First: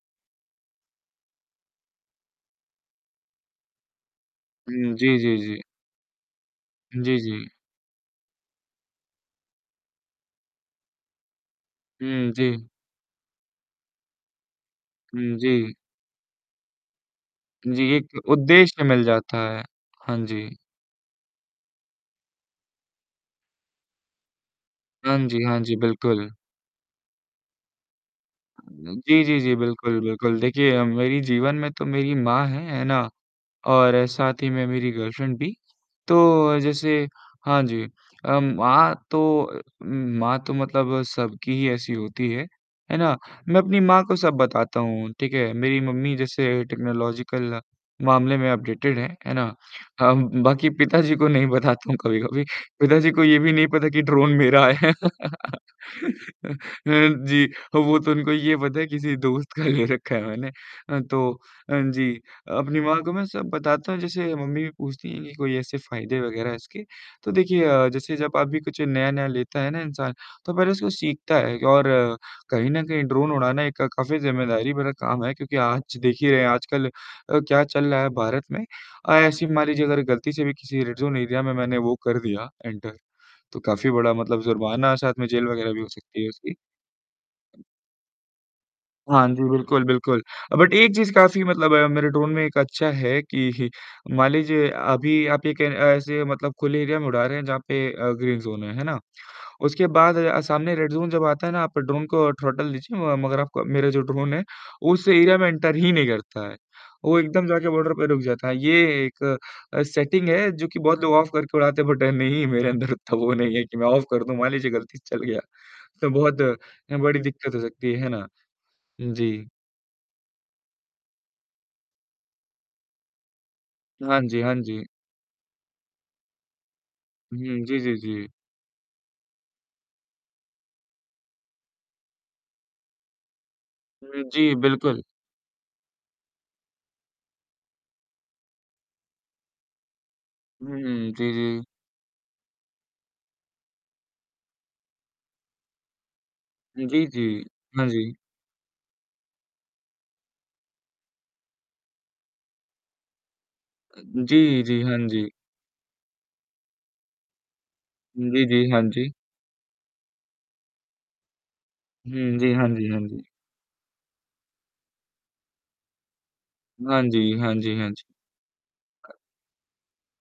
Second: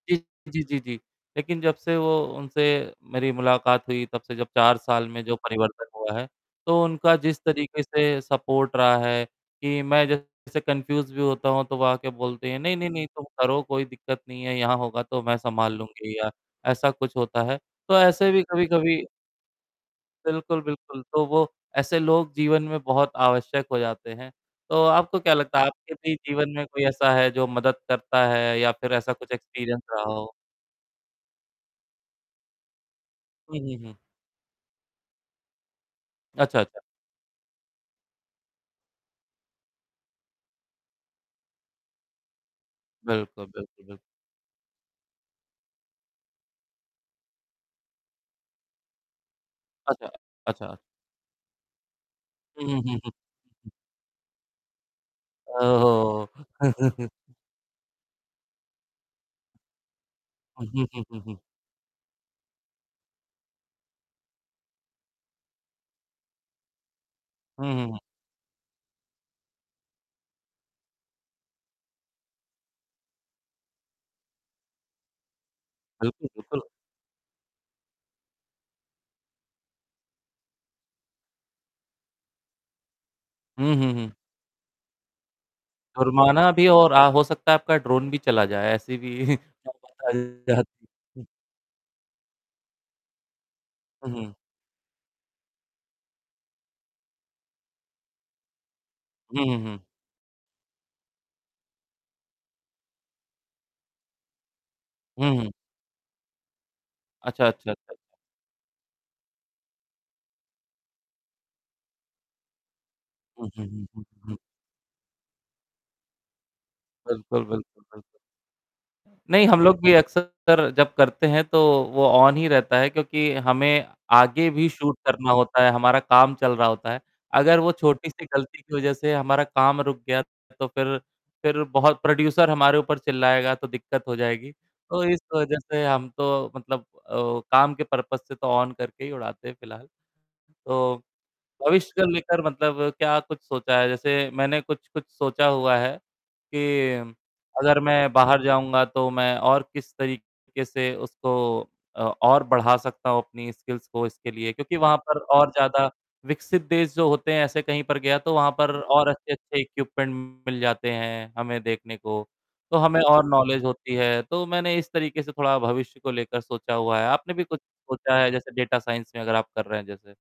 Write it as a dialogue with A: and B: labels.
A: जी जी, जी, जी, लेकिन जब से उनसे मेरी मुलाकात हुई, तब से जब 4
B: हुँ,
A: साल
B: जी,
A: में जो
B: जी, जी।
A: परिवर्तन हुआ है, तो उनका
B: जी,
A: जिस
B: जी।
A: तरीके से सपोर्ट रहा है, कि मैं जैसे कन्फ्यूज़ भी होता हूँ, तो वो आके
B: हुँ,
A: बोलते हैं,
B: जी।
A: "नहीं, नहीं, नहीं, तुम करो, कोई दिक्कत नहीं है, यहाँ होगा तो
B: हुँ,
A: मैं सँभाल
B: जी।
A: लूँगी।" या ऐसा कुछ होता है,
B: जी,
A: तो
B: एक
A: ऐसे भी
B: उद्देश्य
A: कभी-कभी
B: मिल जाता है, हाँ जी।
A: बिल्कुल, बिल्कुल, तो वो ऐसे लोग जीवन में बहुत आवश्यक हो जाते हैं, तो
B: हाँ
A: आपको क्या
B: जी,
A: लगता
B: हाँ
A: है
B: जी,
A: आपके भी
B: बिल्कुल।
A: जीवन में कोई ऐसा है जो मदद करता है या फिर ऐसा
B: जी,
A: कुछ
B: जी, जी,
A: एक्सपीरियंस
B: बिल्कुल,
A: रहा हो।
B: बिल्कुल। देखिए, अ, मेरे जीवन में तो मेरी माँ हैं, है ना?
A: हुँ, हुँ, हुँ।
B: और साथ ही में मेरी गर्लफ्रेंड भी।
A: अच्छा,
B: तो
A: अच्छा।
B: जैसे हाँ जी, अ, माँ तो मतलब सबकी ही ऐसी होती हैं, है ना?
A: बिल्कुल,
B: मैं अपनी
A: बिल्कुल, बिल्क
B: माँ को सब बताता हूँ, ठीक है? मेरी मम्मी जैसे टेक्नोलॉजिकल मामले में अपडेटेड हैं, है ना?
A: अच्छा,
B: हाँ म बाकी
A: अच्छा।
B: पिताजी को नहीं बताता हूँ कभी-कभी।
A: हुँ, हुँ, हुँ, हुँ।
B: पिताजी को ये भी नहीं पता कि ड्रोन मेरा है।
A: ओहो।
B: जी, वो तो उनको तो ये पता है किसी दोस्त का ले रखा है मैंने। अ, तो हाँ जी, अपनी माँ को मैं सब बताता हूँ, जैसे मम्मी भी पूछती हैं कि कोई ऐसे फायदे वगैरह हैं इसके? तो देखिए,
A: हुँ,
B: अ,
A: हुँ, हुँ।
B: जैसे जब आप कुछ नया-नया लेते हैं ना इंसान, तो पहले उसको सीखता है और कहीं न कहीं ड्रोन उड़ाना एक काफ़ी ज़िम्मेदारी भरा काम है क्योंकि आज देख
A: बिल्कुल,
B: ही रहे हैं,
A: बिल्कुल।
B: आजकल अ, क्या चल रहा है भारत में। अ, ऐसे मान लीजिए अगर गलती से भी किसी रेड ज़ोन एरिया में मैंने वो कर दिया, एंटर तो
A: हुँ,
B: काफ़ी
A: हुँ, हुँ।
B: बड़ा मतलब जुर्माना, साथ में जेल वगैरह भी हो सकती है
A: जुर्माना
B: उसकी।
A: भी और अ, हो सकता है आपका ड्रोन भी चला जाए, ऐसे
B: हाँ
A: भी
B: जी, बिल्कुल बिल्कुल, बट 1 चीज़
A: [unintelligible]
B: काफ़ी मतलब मेरे ड्रोन में अच्छी है कि
A: हुँ,
B: मान
A: हुँ।
B: लीजिए अभी आप एक ऐसे मतलब खुले एरिया में उड़ा रहे हैं जहाँ पे अ, ग्रीन ज़ोन है, है ना?
A: हुँ, हुँ, हुँ।
B: उसके बाद सामने रेड ज़ोन जब आता है ना? आप ड्रोन को थ्रॉटल दीजिए, मगर आपका मेरा जो ड्रोन है, उस
A: हुँ,
B: एरिया में
A: हुँ।
B: एंटर ही नहीं करता है। वो
A: अच्छा,
B: एकदम जाकर
A: अच्छा,
B: बॉर्डर
A: अच्छा।
B: पे रुक जाता है, ये एक अ, सेटिंग है, जो कि बहुत लोग ऑफ करके उड़ाते हैं, बट नहीं, मेरे अंदर इतना वो
A: हुँ,
B: नहीं है
A: हुँ,
B: कि मैं
A: हुँ, हुँ,
B: ऑफ कर दूँ।
A: हुँ।
B: मान लीजिए गलती से चल गया, तो बहुत बड़ी
A: बिल्कुल,
B: दिक्कत हो
A: बिल्कुल,
B: सकती
A: बिल्कुल।
B: है, है ना?
A: नहीं,
B: जी।
A: हम लोग भी अक्सर जब करते हैं तो वो ऑन ही रहता है क्योंकि हमें
B: हाँ जी,
A: आगे
B: हाँ
A: भी
B: जी।
A: शूट करना होता है, हमारा काम चल रहा होता है। अगर
B: हुँ,
A: वो
B: जी, जी,
A: छोटी-सी
B: जी।
A: गलती की वजह से हमारा काम रुक गया तो फिर फिर प्रोड्यूसर हमारे ऊपर चिल्लाएगा, तो दिक्कत हो
B: हुँ,
A: जाएगी।
B: जी, बिल्कुल।
A: तो इस वजह से हम तो मतलब अ, काम के पर्पज़ से तो ऑन करके ही उड़ाते हैं फिलहाल।
B: हुँ,
A: तो
B: हुँ, जी, जी।
A: भविष्य को लेकर मतलब क्या कुछ सोचा है? जैसे मैंने कुछ-कुछ सोचा हुआ है,
B: जी,
A: कि
B: जी,
A: अगर
B: हाँ जी।
A: मैं बाहर जाऊँगा तो मैं और किस तरीके से उसको अ, और बढ़ा सकता हूँ, अपनी स्किल्स को, इसके लिए
B: जी,
A: क्योंकि
B: जी, हाँ
A: वहाँ पर
B: जी।
A: और ज़्यादा विकसित देश जो होते हैं, ऐसे कहीं पर गया तो
B: जी,
A: वहाँ
B: जी,
A: पर
B: हाँ
A: और
B: जी।
A: अच्छे-अच्छे इक्विपमेंट मिल जाते हैं हमें देखने को,
B: हुँ, जी, हाँ
A: तो
B: जी, हाँ
A: हमें
B: जी।
A: और नॉलेज होती है। तो मैंने इस तरीके से थोड़ा भविष्य को लेकर सोचा हुआ
B: हाँ
A: है,
B: जी,
A: आपने भी
B: हाँ
A: कुछ
B: जी, हाँ जी।
A: सोचा है? जैसे डाटा साइंस
B: अ
A: में अगर आप कर रहे हैं जैसे?